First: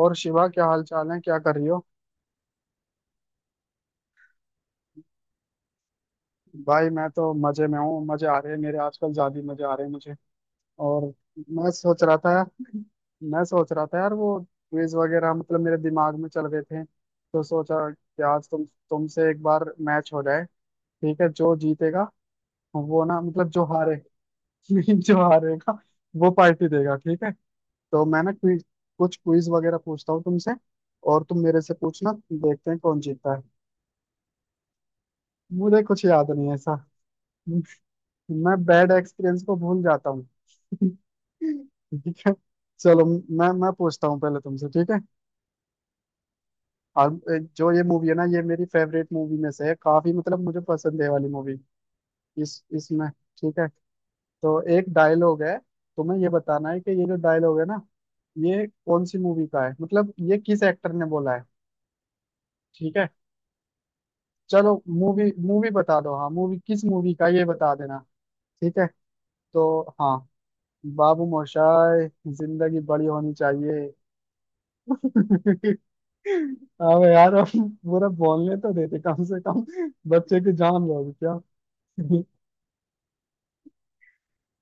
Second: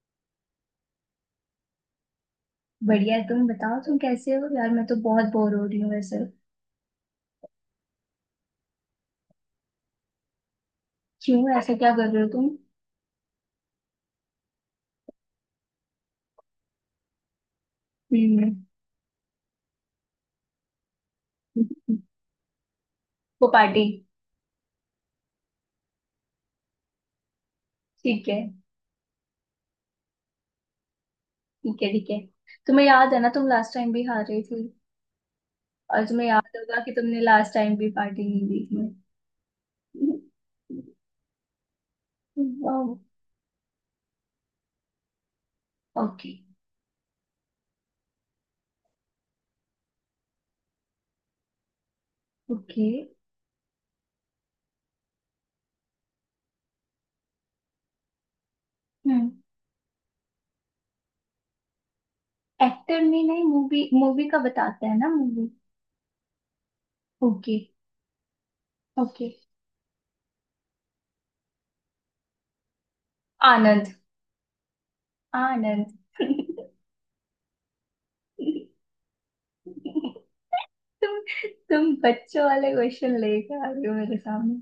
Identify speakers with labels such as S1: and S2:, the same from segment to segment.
S1: और शिवा, क्या हाल चाल है? क्या कर रही हो?
S2: बढ़िया है। तुम बताओ, तुम कैसे हो यार? मैं तो बहुत बोर हो रही हूँ वैसे।
S1: भाई, मैं तो मजे में हूँ। मजे आ रहे हैं मेरे आजकल, ज्यादा ही मजे आ रहे हैं मुझे। और
S2: क्यों,
S1: मैं
S2: ऐसे क्या
S1: सोच
S2: कर
S1: रहा
S2: रहे हो
S1: था
S2: तुम?
S1: मैं सोच रहा था यार, वो क्विज वगैरह मतलब मेरे दिमाग में चल रहे थे, तो सोचा कि आज
S2: हम्म।
S1: तुमसे एक बार मैच हो जाए। ठीक है, जो जीतेगा, वो ना मतलब
S2: वो
S1: जो
S2: पार्टी।
S1: हारे जो हारेगा, वो पार्टी देगा। ठीक है, तो मैं
S2: ठीक
S1: ना
S2: है।
S1: क्विज, कुछ क्विज वगैरह पूछता हूँ तुमसे, और तुम मेरे से
S2: ठीक है। ठीक
S1: पूछना,
S2: है,
S1: देखते हैं
S2: तुम्हें
S1: कौन
S2: याद है ना,
S1: जीतता है।
S2: तुम लास्ट टाइम भी हार रही थी।
S1: मुझे कुछ
S2: और तुम्हें
S1: याद नहीं
S2: याद
S1: है ऐसा।
S2: होगा कि तुमने लास्ट टाइम भी पार्टी नहीं
S1: मैं
S2: दी
S1: बैड
S2: थी।
S1: एक्सपीरियंस को भूल जाता हूँ। ठीक है, चलो मैं पूछता हूँ पहले तुमसे। ठीक है,
S2: ओके।
S1: और एक, जो ये मूवी है ना, ये मेरी फेवरेट मूवी में से है काफी, मतलब मुझे पसंद है ये वाली मूवी। इस
S2: ओके।
S1: इसमें ठीक है, तो एक डायलॉग है, तुम्हें ये बताना है कि ये जो डायलॉग है ना, ये कौन सी
S2: हम्म,
S1: मूवी का है, मतलब ये किस एक्टर ने बोला है। ठीक
S2: एक्टर
S1: है,
S2: में नहीं, मूवी मूवी का
S1: चलो
S2: बताते हैं ना,
S1: मूवी,
S2: मूवी।
S1: मूवी बता दो। हाँ, मूवी, किस मूवी का है, ये
S2: ओके।
S1: बता देना। ठीक है,
S2: ओके।
S1: तो हाँ, बाबू मोशाय, जिंदगी बड़ी होनी चाहिए।
S2: आनंद। आनंद।
S1: अब यार, अब पूरा बोलने तो देते कम से कम। बच्चे की जान लोगे
S2: तुम
S1: क्या?
S2: तुम बच्चों वाले क्वेश्चन लेके आ रही हो मेरे सामने।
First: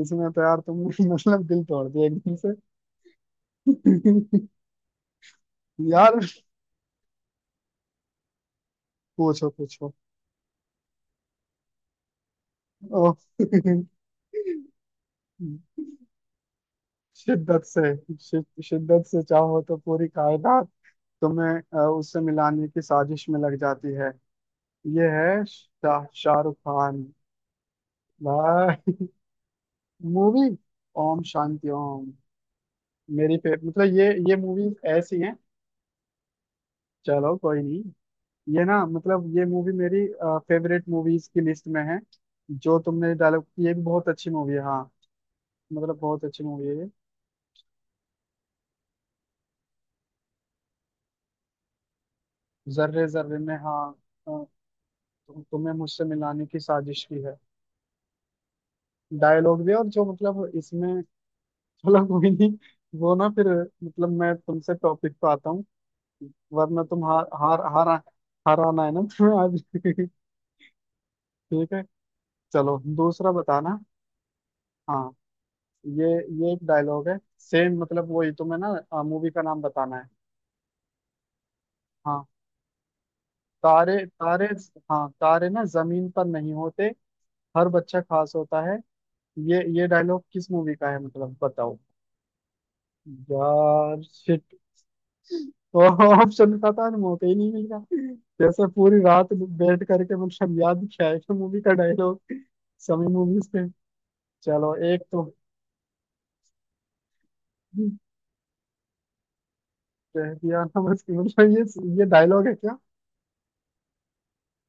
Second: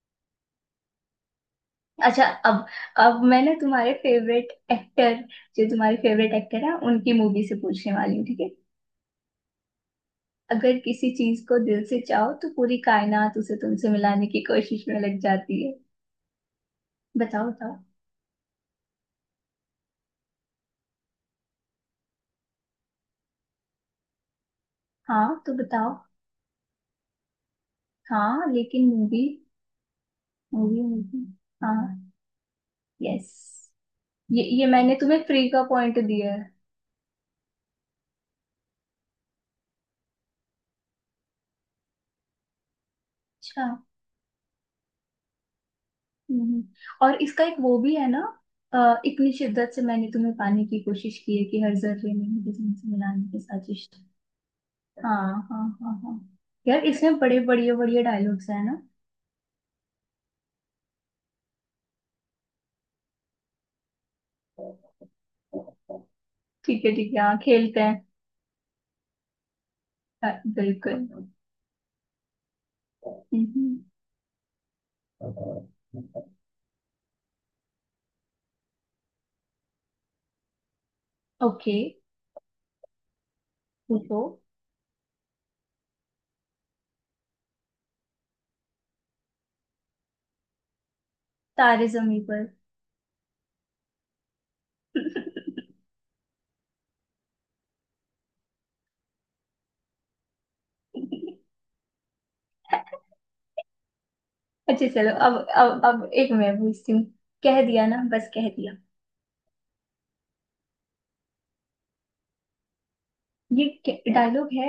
S1: इसमें तो यार तुमने मतलब दिल तोड़ दिया
S2: अच्छा।
S1: एकदम से।
S2: अब अब मैं ना तुम्हारे फेवरेट एक्टर, जो तुम्हारे
S1: यार,
S2: फेवरेट एक्टर है उनकी मूवी से पूछने वाली हूँ, ठीक है।
S1: पूछो पूछो।
S2: अगर किसी चीज को दिल से चाहो तो पूरी
S1: ओ,
S2: कायनात उसे तुमसे मिलाने की कोशिश में लग जाती है। बताओ
S1: शिद्दत
S2: बताओ।
S1: से, शिद्दत से चाहो तो पूरी कायनात तुम्हें उससे मिलाने की साजिश में लग जाती है। ये
S2: हाँ
S1: है
S2: तो बताओ।
S1: शाहरुख खान।
S2: हाँ
S1: भाई,
S2: लेकिन movie.
S1: Movie,
S2: movie movie.
S1: Om Shanti Om.
S2: हाँ।
S1: मेरी फेवरेट,
S2: यस।
S1: मतलब ये
S2: ये
S1: मूवीज
S2: मैंने
S1: ऐसी
S2: तुम्हें
S1: हैं।
S2: फ्री का पॉइंट दिया है।
S1: चलो कोई नहीं। ये ना, मतलब ये मूवी मेरी फेवरेट मूवीज की लिस्ट में है। जो तुमने डायलॉग,
S2: अच्छा।
S1: ये भी बहुत अच्छी मूवी है, हाँ। मतलब बहुत अच्छी
S2: हम्म,
S1: मूवी है ये।
S2: और इसका एक वो भी है ना, इतनी शिद्दत से मैंने तुम्हें पाने की कोशिश की है कि हर जर्रे में मुझे तुमसे
S1: जर्रे
S2: मिलाने
S1: जर्रे
S2: की
S1: में, हाँ।
S2: साजिश।
S1: अ, तु,
S2: हाँ हाँ
S1: तुम्हें
S2: हाँ।
S1: मुझसे
S2: हाँ
S1: मिलाने की
S2: यार,
S1: साजिश
S2: इसमें
S1: की है।
S2: बड़े बढ़िया बढ़िया डायलॉग्स है ना।
S1: डायलॉग भी, और जो मतलब इसमें, चलो कोई नहीं, वो ना फिर, मतलब मैं तुमसे टॉपिक पे आता हूँ, वरना
S2: ठीक है
S1: तुम
S2: ठीक है,
S1: हार
S2: हाँ
S1: हार
S2: खेलते
S1: हार
S2: हैं।
S1: हार आना है ना तुम्हें आज
S2: हाँ, बिल्कुल।
S1: ठीक है, चलो दूसरा
S2: हम्म।
S1: बताना। हाँ, ये ये एक डायलॉग है सेम, मतलब वही, तुम्हें ना मूवी का नाम बताना है।
S2: ओके।
S1: हाँ, तारे
S2: पूछो।
S1: तारे हाँ, तारे ना जमीन पर नहीं होते, हर बच्चा खास होता है। ये डायलॉग किस मूवी का है, मतलब बताओ।
S2: तारे जमी पर।
S1: यार, शिट। तो ऑप्शन का था, मौका ही नहीं मिल रहा, जैसे पूरी रात बैठ करके मतलब याद किया है कि मूवी का डायलॉग, सभी मूवीज पे। चलो,
S2: अच्छा
S1: एक
S2: चलो,
S1: तो
S2: अब एक मैं पूछती हूँ। कह दिया ना, बस कह दिया।
S1: कह दिया ना, बस कि मतलब ये डायलॉग है क्या?
S2: ये डायलॉग है।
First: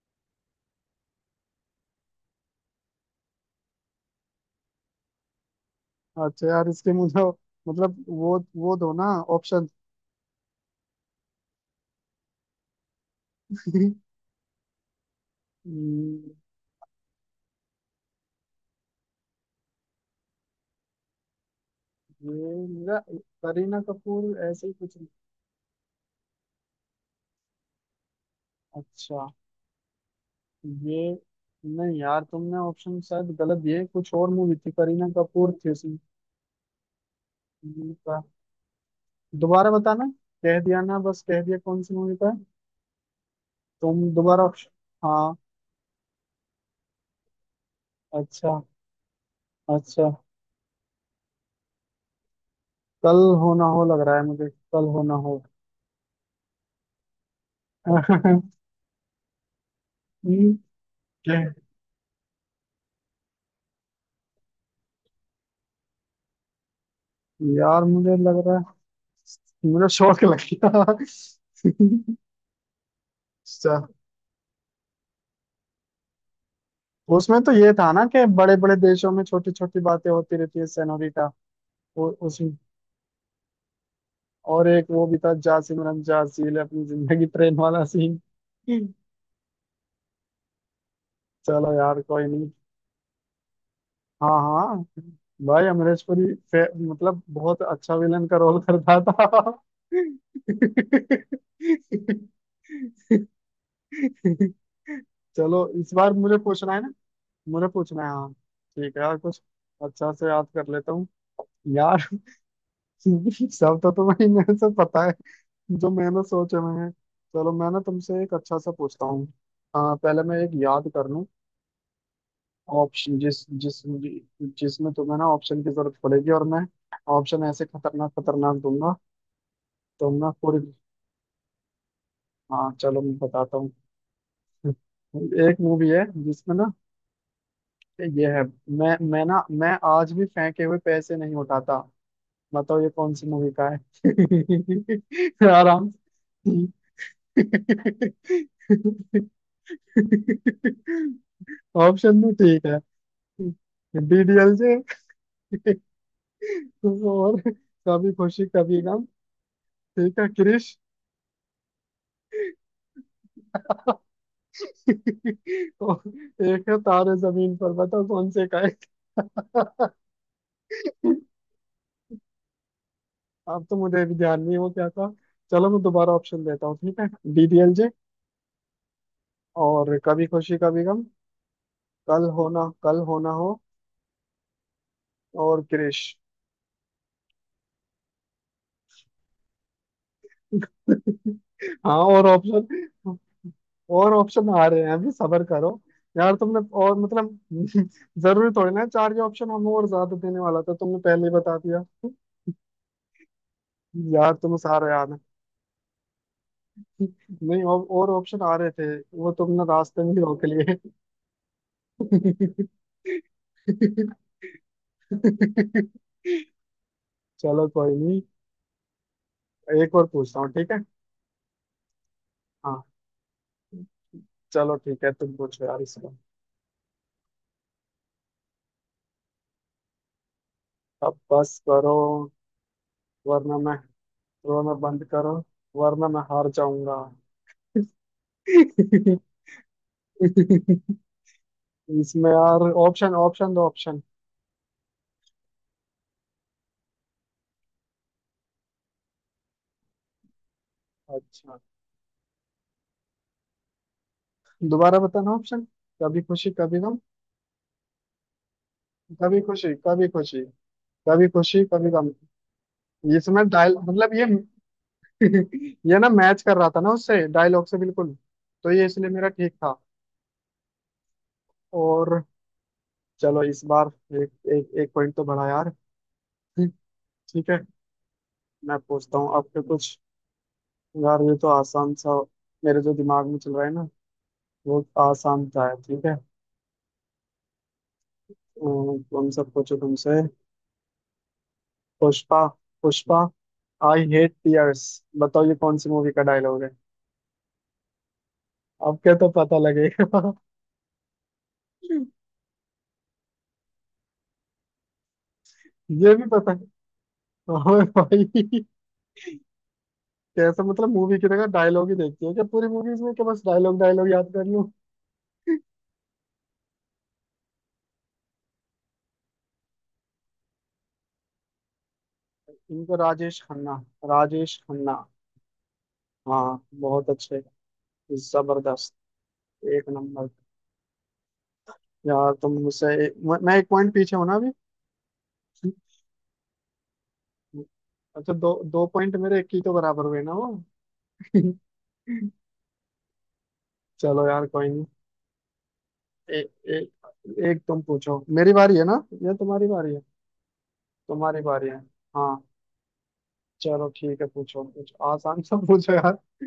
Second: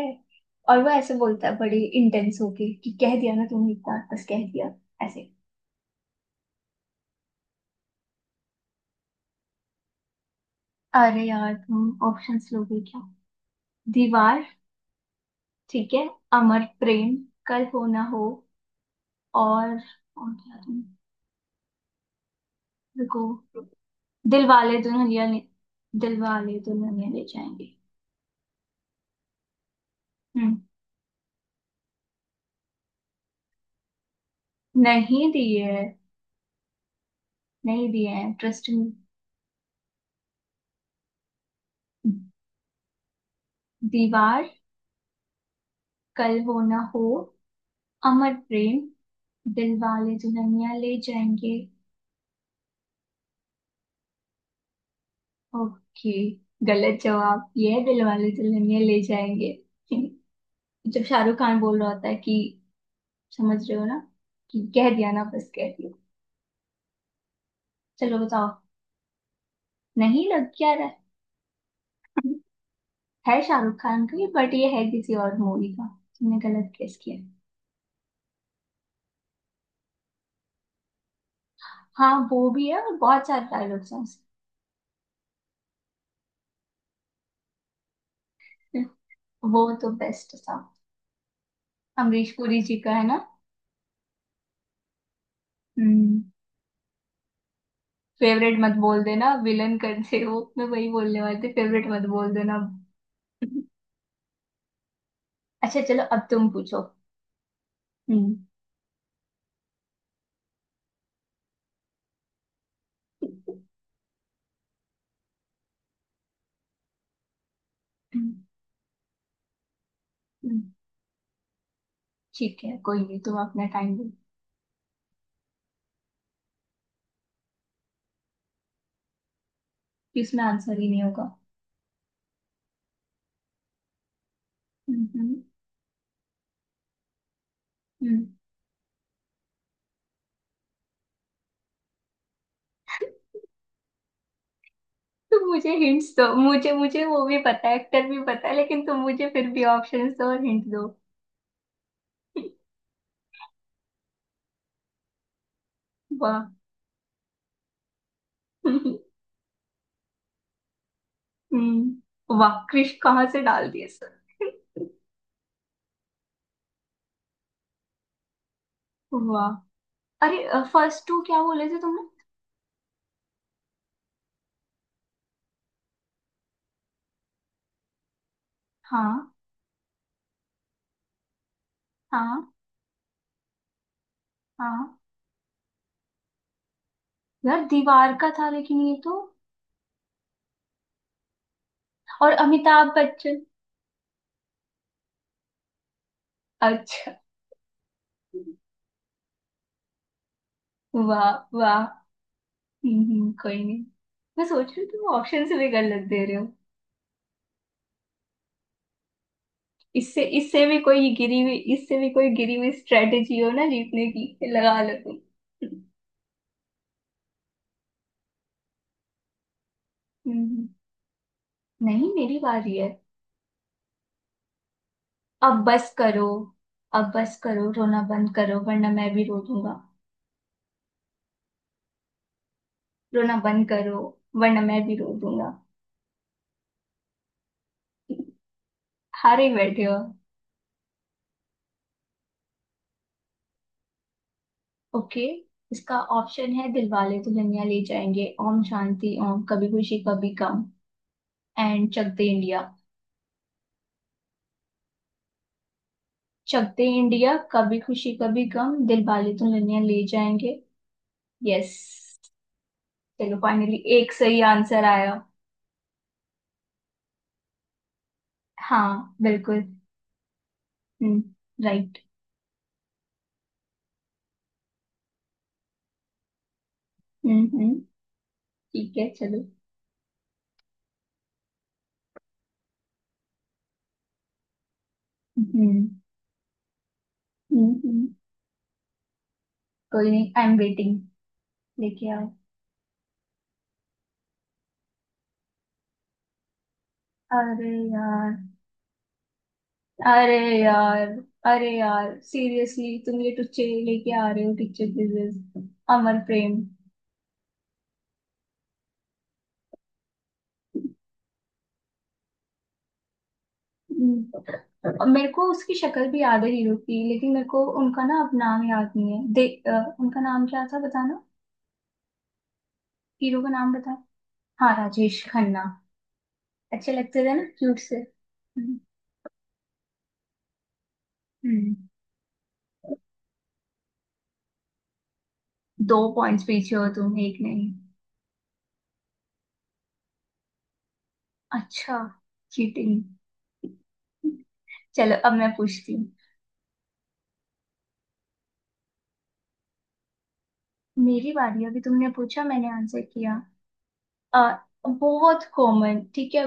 S2: और वो ऐसे बोलता है बड़ी इंटेंस होके, कि कह दिया ना तुमने एक बार, बस कह दिया, ऐसे।
S1: अच्छा यार, इसके मुझे मतलब, वो दो ना ऑप्शन।
S2: अरे यार, तुम ऑप्शंस लोगे क्या? दीवार। ठीक है।
S1: हम्म,
S2: अमर प्रेम। कल हो ना हो। और और क्या तुम,
S1: ये मेरा
S2: रुको।
S1: करीना कपूर,
S2: दिल
S1: ऐसे ही
S2: वाले
S1: कुछ।
S2: दुल्हनिया ले दिल वाले दुल्हनिया ले जाएंगे।
S1: अच्छा,
S2: हम्म।
S1: ये, नहीं यार, तुमने ऑप्शन शायद गलत दिए, कुछ और मूवी थी, करीना
S2: नहीं दिए
S1: कपूर थी
S2: है।
S1: उसमें।
S2: नहीं
S1: ये
S2: दिए
S1: का-
S2: हैं, ट्रस्ट मी।
S1: दोबारा बताना, कह दिया ना बस कह दिया कौन सी मूवी का है? तुम दोबारा
S2: दीवार।
S1: ऑप्शन। हाँ,
S2: कल हो ना हो। अमर
S1: अच्छा,
S2: प्रेम। दिल
S1: अच्छा,
S2: वाले दुल्हनिया ले जाएंगे।
S1: कल हो ना हो, लग रहा है मुझे, कल हो ना हो।
S2: ओके। गलत जवाब ये है: दिल वाले दुल्हनिया ले जाएंगे।
S1: हम्म,
S2: जब शाहरुख
S1: क्या?
S2: खान बोल रहा होता है कि, समझ रहे हो ना, कि कह दिया ना, बस कह दिया।
S1: यार, मुझे
S2: चलो
S1: लग
S2: बताओ।
S1: रहा है मुझे शौक
S2: नहीं,
S1: लग
S2: लग क्या रहा
S1: गया
S2: है? है
S1: अच्छा,
S2: शाहरुख खान का, बट ये है किसी और मूवी का। तुमने गलत गेस किया।
S1: उसमें तो ये था ना कि बड़े बड़े देशों में छोटी छोटी बातें होती रहती है सेनोरिटा, वो
S2: हाँ
S1: उस,
S2: वो भी है, और बहुत सारे डायलॉग्स हैं उसके।
S1: और एक वो भी था, जा सिमरन जा, जी ले अपनी जिंदगी, ट्रेन वाला सीन।
S2: वो तो बेस्ट था।
S1: चलो यार, कोई
S2: अमरीश
S1: नहीं।
S2: पुरी जी का है ना।
S1: हाँ हाँ। भाई, अमरीश
S2: हम्म।
S1: पुरी मतलब बहुत अच्छा विलन का
S2: फेवरेट
S1: रोल
S2: मत
S1: करता
S2: बोल देना,
S1: था।
S2: विलन कर दे वो, मैं वही बोलने वाले थे, फेवरेट मत बोल देना।
S1: चलो,
S2: अच्छा
S1: इस
S2: चलो,
S1: बार
S2: अब
S1: मुझे
S2: तुम
S1: पूछना है
S2: पूछो।
S1: ना, मुझे पूछना है, हाँ।
S2: हम्म।
S1: ठीक है यार, कुछ अच्छा से याद कर लेता हूँ यार सब तो तुम्हें मेरे से पता है, जो मैंने सोचे हुए हैं। चलो, मैं ना तुमसे एक
S2: हम्म,
S1: अच्छा सा पूछता हूँ। हाँ, पहले मैं एक याद कर लूँ।
S2: ठीक है, कोई
S1: ऑप्शन,
S2: नहीं, तुम
S1: जिस
S2: अपना
S1: जिस
S2: टाइम दो।
S1: जिसमें तुम्हें ना ऑप्शन की जरूरत पड़ेगी, और मैं ऑप्शन ऐसे खतरनाक खतरनाक दूंगा तुम
S2: कि
S1: ना
S2: उसमें
S1: पूरी।
S2: आंसर ही नहीं होगा।
S1: हाँ, चलो, मैं बताता हूँ।
S2: हम्म हम्म
S1: एक मूवी है, जिसमें ना, ये
S2: हम्म।
S1: है, मैं आज भी फेंके हुए पैसे नहीं उठाता। बताओ, ये कौन सी मूवी का
S2: तुम
S1: है?
S2: मुझे
S1: आराम।
S2: हिंट्स दो, मुझे मुझे वो भी पता है, एक्टर भी पता है, लेकिन तुम मुझे फिर भी ऑप्शंस दो और हिंट दो।
S1: ऑप्शन भी ठीक है, डीडीएलजे,
S2: वाह।
S1: और कभी खुशी कभी
S2: हम्म।
S1: गम, ठीक है, क्रिश,
S2: वाह, क्रिश कहाँ से डाल दिए सर?
S1: और एक है तारे जमीन पर। बताओ, कौन से का है?
S2: वाह। अरे, फर्स्ट टू क्या बोले थे तुमने?
S1: अब तो मुझे भी ध्यान नहीं है वो क्या था। चलो, मैं दोबारा ऑप्शन देता हूँ, ठीक है। डीडीएलजे,
S2: हाँ।
S1: और कभी खुशी कभी गम, कल
S2: हाँ।
S1: होना कल होना हो
S2: हाँ
S1: और क्रिश।
S2: यार, दीवार का था, लेकिन ये तो,
S1: हाँ, और
S2: और अमिताभ
S1: ऑप्शन,
S2: बच्चन।
S1: और ऑप्शन आ रहे हैं अभी, सबर करो। यार, तुमने और,
S2: अच्छा।
S1: मतलब जरूरी थोड़ी ना है चार के ऑप्शन, हम और ज्यादा देने वाला था, तुमने पहले
S2: वाह।
S1: ही बता
S2: वाह।
S1: दिया।
S2: कोई नहीं।
S1: यार,
S2: मैं
S1: तुम्हें
S2: सोच रही हूँ
S1: सारा
S2: तुम
S1: याद है।
S2: ऑप्शन से भी गलत दे रहे हो।
S1: नहीं, और ऑप्शन आ रहे थे, वो तुमने रास्ते में ही
S2: इससे
S1: रोक
S2: इससे
S1: लिए।
S2: भी कोई गिरी हुई इससे भी कोई गिरी हुई स्ट्रेटेजी हो ना जीतने की, लगा लो तुम।
S1: चलो कोई नहीं, एक और पूछता हूँ,
S2: हम्म,
S1: ठीक है।
S2: नहीं, मेरी बारी
S1: हाँ,
S2: है।
S1: चलो ठीक है, तुम
S2: अब
S1: पूछो यार
S2: बस
S1: इसको।
S2: करो। अब बस करो, रोना बंद करो, वरना मैं भी रो दूंगा।
S1: अब बस करो,
S2: रोना
S1: वरना
S2: बंद
S1: मैं,
S2: करो, वरना
S1: रोना
S2: मैं भी
S1: बंद
S2: रो
S1: करो,
S2: दूंगा।
S1: वरना मैं हार जाऊंगा।
S2: हारे बैठे हो।
S1: इसमें यार ऑप्शन, ऑप्शन दो ऑप्शन।
S2: ओके। इसका ऑप्शन है: दिलवाले दुल्हनिया ले जाएंगे, ओम शांति ओम, कभी खुशी कभी गम,
S1: अच्छा,
S2: एंड चक दे इंडिया।
S1: दोबारा बताना ऑप्शन। कभी खुशी
S2: चक
S1: कभी
S2: दे
S1: गम,
S2: इंडिया, कभी खुशी कभी गम, दिलवाले
S1: कभी खुशी
S2: दुल्हनिया ले
S1: कभी खुशी
S2: जाएंगे।
S1: कभी खुशी
S2: यस।
S1: कभी गम
S2: चलो
S1: इसमें डायल,
S2: फाइनली
S1: मतलब
S2: एक
S1: ये
S2: सही आंसर आया।
S1: ये ना मैच कर रहा था ना उससे डायलॉग से बिल्कुल, तो ये इसलिए
S2: हाँ
S1: मेरा ठीक
S2: बिल्कुल।
S1: था।
S2: हम्म, राइट।
S1: और चलो इस बार, एक, एक पॉइंट तो बढ़ा यार। ठीक है,
S2: हम्म,
S1: मैं
S2: ठीक है
S1: पूछता हूँ
S2: चलो।
S1: आपके कुछ। यार, ये तो आसान सा, मेरे जो दिमाग में चल रहा है ना, वो आसान था है।
S2: हम्म
S1: ठीक है।
S2: हम्म हम्म,
S1: तुम सब पूछो
S2: कोई
S1: तुमसे।
S2: नहीं। I am waiting. लेके आओ।
S1: Pushpa, Pushpa, I hate tears. बताओ, ये कौन सी मूवी का डायलॉग है?
S2: अरे यार।
S1: आपके तो पता लगेगा
S2: अरे यार। अरे यार, सीरियसली तुम ये टुच्चे लेके आ रहे हो, टीचर क्विजेस।
S1: ये
S2: अमर
S1: भी पता
S2: प्रेम।
S1: है। ओए भाई, कैसा, मतलब मूवी की जगह डायलॉग ही देखती है क्या पूरी मूवीज में? क्या, बस डायलॉग डायलॉग याद
S2: हम्म,
S1: कर लूं?
S2: और मेरे को उसकी शक्ल भी याद है हीरो की, लेकिन मेरे को उनका ना अब नाम याद नहीं है। दे, उनका नाम क्या था बताना।
S1: इनको, राजेश
S2: हीरो का नाम
S1: खन्ना।
S2: बता।
S1: राजेश
S2: हाँ
S1: खन्ना।
S2: राजेश खन्ना।
S1: हाँ,
S2: अच्छे
S1: बहुत
S2: लगते थे
S1: अच्छे।
S2: ना, क्यूट से। हम्म।
S1: जबरदस्त। एक नंबर।
S2: हम्म।
S1: यार, तुम मुझसे, मैं एक पॉइंट पीछे हूं ना अभी।
S2: 2 पॉइंट्स पीछे हो तुम, एक नहीं।
S1: अच्छा, दो दो पॉइंट, मेरे एक ही तो बराबर हुए ना वो।
S2: अच्छा। चीटिंग।
S1: चलो यार, कोई।
S2: चलो अब मैं पूछती हूँ।
S1: ए, ए, एक तुम पूछो, मेरी बारी है ना, या तुम्हारी बारी है?
S2: मेरी
S1: तुम्हारी
S2: बारी,
S1: बारी है।
S2: अभी तुमने
S1: हाँ,
S2: पूछा, मैंने आंसर किया।
S1: चलो ठीक है,
S2: आ,
S1: पूछो कुछ आसान
S2: बहुत
S1: सा पूछो
S2: कॉमन,
S1: यार।
S2: ठीक है।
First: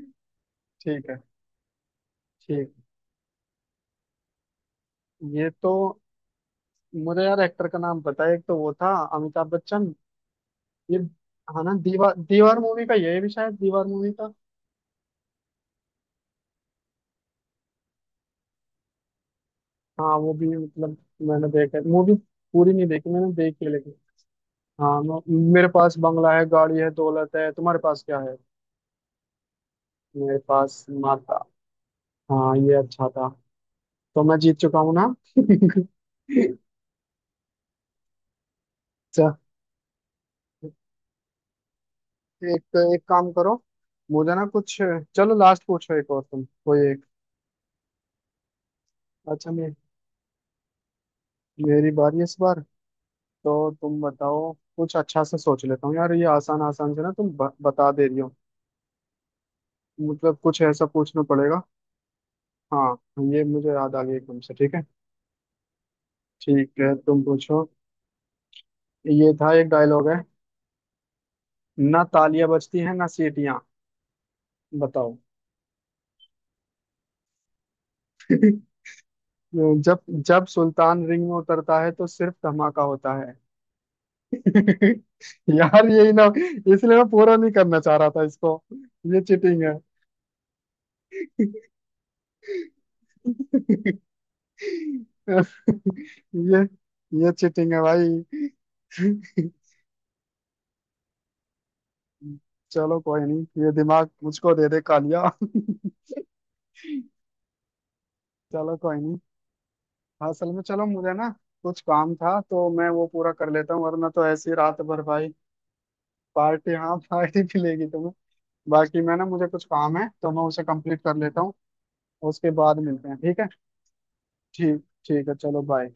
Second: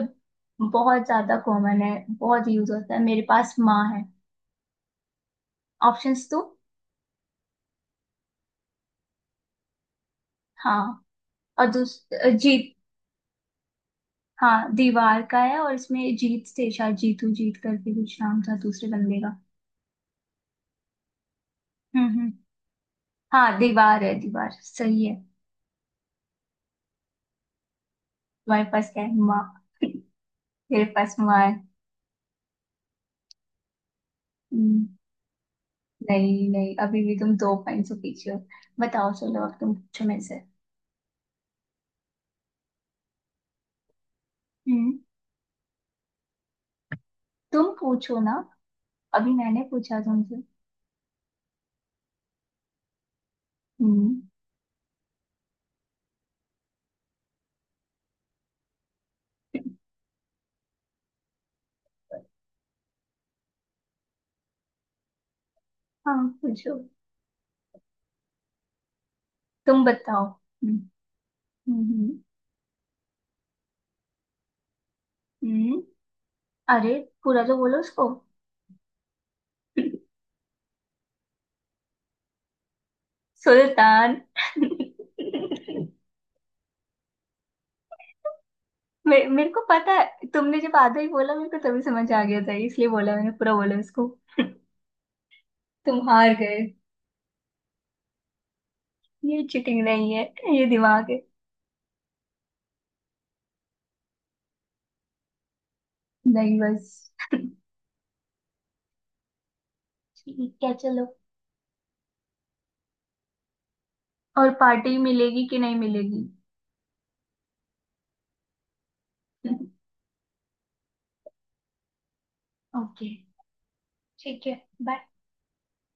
S2: बहुत
S1: ठीक है,
S2: ज्यादा कॉमन है, बहुत यूज
S1: ठीक।
S2: होता है। मेरे पास माँ है।
S1: ये तो,
S2: ऑप्शंस तो,
S1: मुझे यार एक्टर का नाम पता है, एक तो वो था, अमिताभ बच्चन। ये,
S2: हाँ,
S1: हाँ
S2: और
S1: ना, दीवार
S2: दूसरा
S1: दीवार
S2: जीत।
S1: मूवी का, ये भी शायद दीवार मूवी का।
S2: हाँ दीवार का है, और इसमें जीत से शायद जीतू, जीत करके कुछ नाम था दूसरे बंदे का।
S1: हाँ, वो भी मतलब मैंने देखा मूवी,
S2: हम्म।
S1: पूरी नहीं देखी, मैंने
S2: हाँ
S1: देखी है लेकिन।
S2: दीवार है, दीवार
S1: हाँ,
S2: सही है।
S1: मेरे पास बंगला है, गाड़ी है, दौलत है, तुम्हारे पास क्या है?
S2: तुम्हारे पास क्या है माँ?
S1: मेरे पास
S2: मेरे पास
S1: माता।
S2: माँ है।
S1: हाँ, ये अच्छा था, तो मैं जीत चुका हूँ
S2: हम्म,
S1: ना? अच्छा,
S2: नहीं नहीं, अभी भी तुम 2 पॉइंट से पीछे हो। बताओ, चलो अब तुम पूछो मेरे से।
S1: एक तो एक काम करो, मुझे ना कुछ,
S2: हम्म।
S1: चलो लास्ट पूछो एक, और तुम कोई एक।
S2: तुम पूछो ना, अभी
S1: अच्छा,
S2: मैंने
S1: मे,
S2: पूछा तुमसे।
S1: मेरी बारी इस बार, तो तुम
S2: हम्म।
S1: बताओ, कुछ अच्छा से सोच लेता हूँ यार, ये आसान आसान से ना तुम बता दे रही हो, मतलब कुछ ऐसा पूछना पड़ेगा। हाँ, ये मुझे याद आ गया एकदम से, ठीक है।
S2: हाँ।
S1: ठीक
S2: पूछो।
S1: है, तुम पूछो। ये था, एक
S2: तुम
S1: डायलॉग है,
S2: बताओ। हम्म। हम्म
S1: ना
S2: हम्म,
S1: तालियां बजती हैं ना सीटियां, बताओ
S2: हम्म, अरे पूरा तो बोलो उसको।
S1: जब जब सुल्तान रिंग में उतरता है तो सिर्फ धमाका होता है।
S2: सुल्तान।
S1: यार, यही ना, इसलिए मैं पूरा नहीं करना चाह रहा था इसको। ये
S2: मेरे को
S1: चीटिंग है।
S2: पता है, तुमने जब आधा ही बोला मेरे को तभी समझ आ गया था, इसलिए बोला, मैंने पूरा बोला उसको। तुम हार गए।
S1: ये ये चीटिंग है भाई।
S2: ये चीटिंग नहीं है, ये दिमाग है।
S1: चलो कोई नहीं, ये दिमाग मुझको दे दे कालिया।
S2: नहीं बस।
S1: चलो कोई नहीं। हाँ, असल में
S2: ठीक है
S1: चलो,
S2: चलो।
S1: मुझे ना कुछ काम था, तो मैं वो पूरा कर लेता हूँ, वरना तो
S2: और
S1: ऐसी रात
S2: पार्टी
S1: भर भाई।
S2: मिलेगी कि नहीं मिलेगी?
S1: पार्टी, हाँ, पार्टी मिलेगी तुम्हें, बाकी मैं ना, मुझे कुछ काम है तो मैं उसे कंप्लीट कर लेता हूँ। उसके बाद मिलते
S2: ओके।
S1: हैं, ठीक है।
S2: ठीक है।
S1: ठीक।
S2: बाय।
S1: ठीक है, चलो, बाय।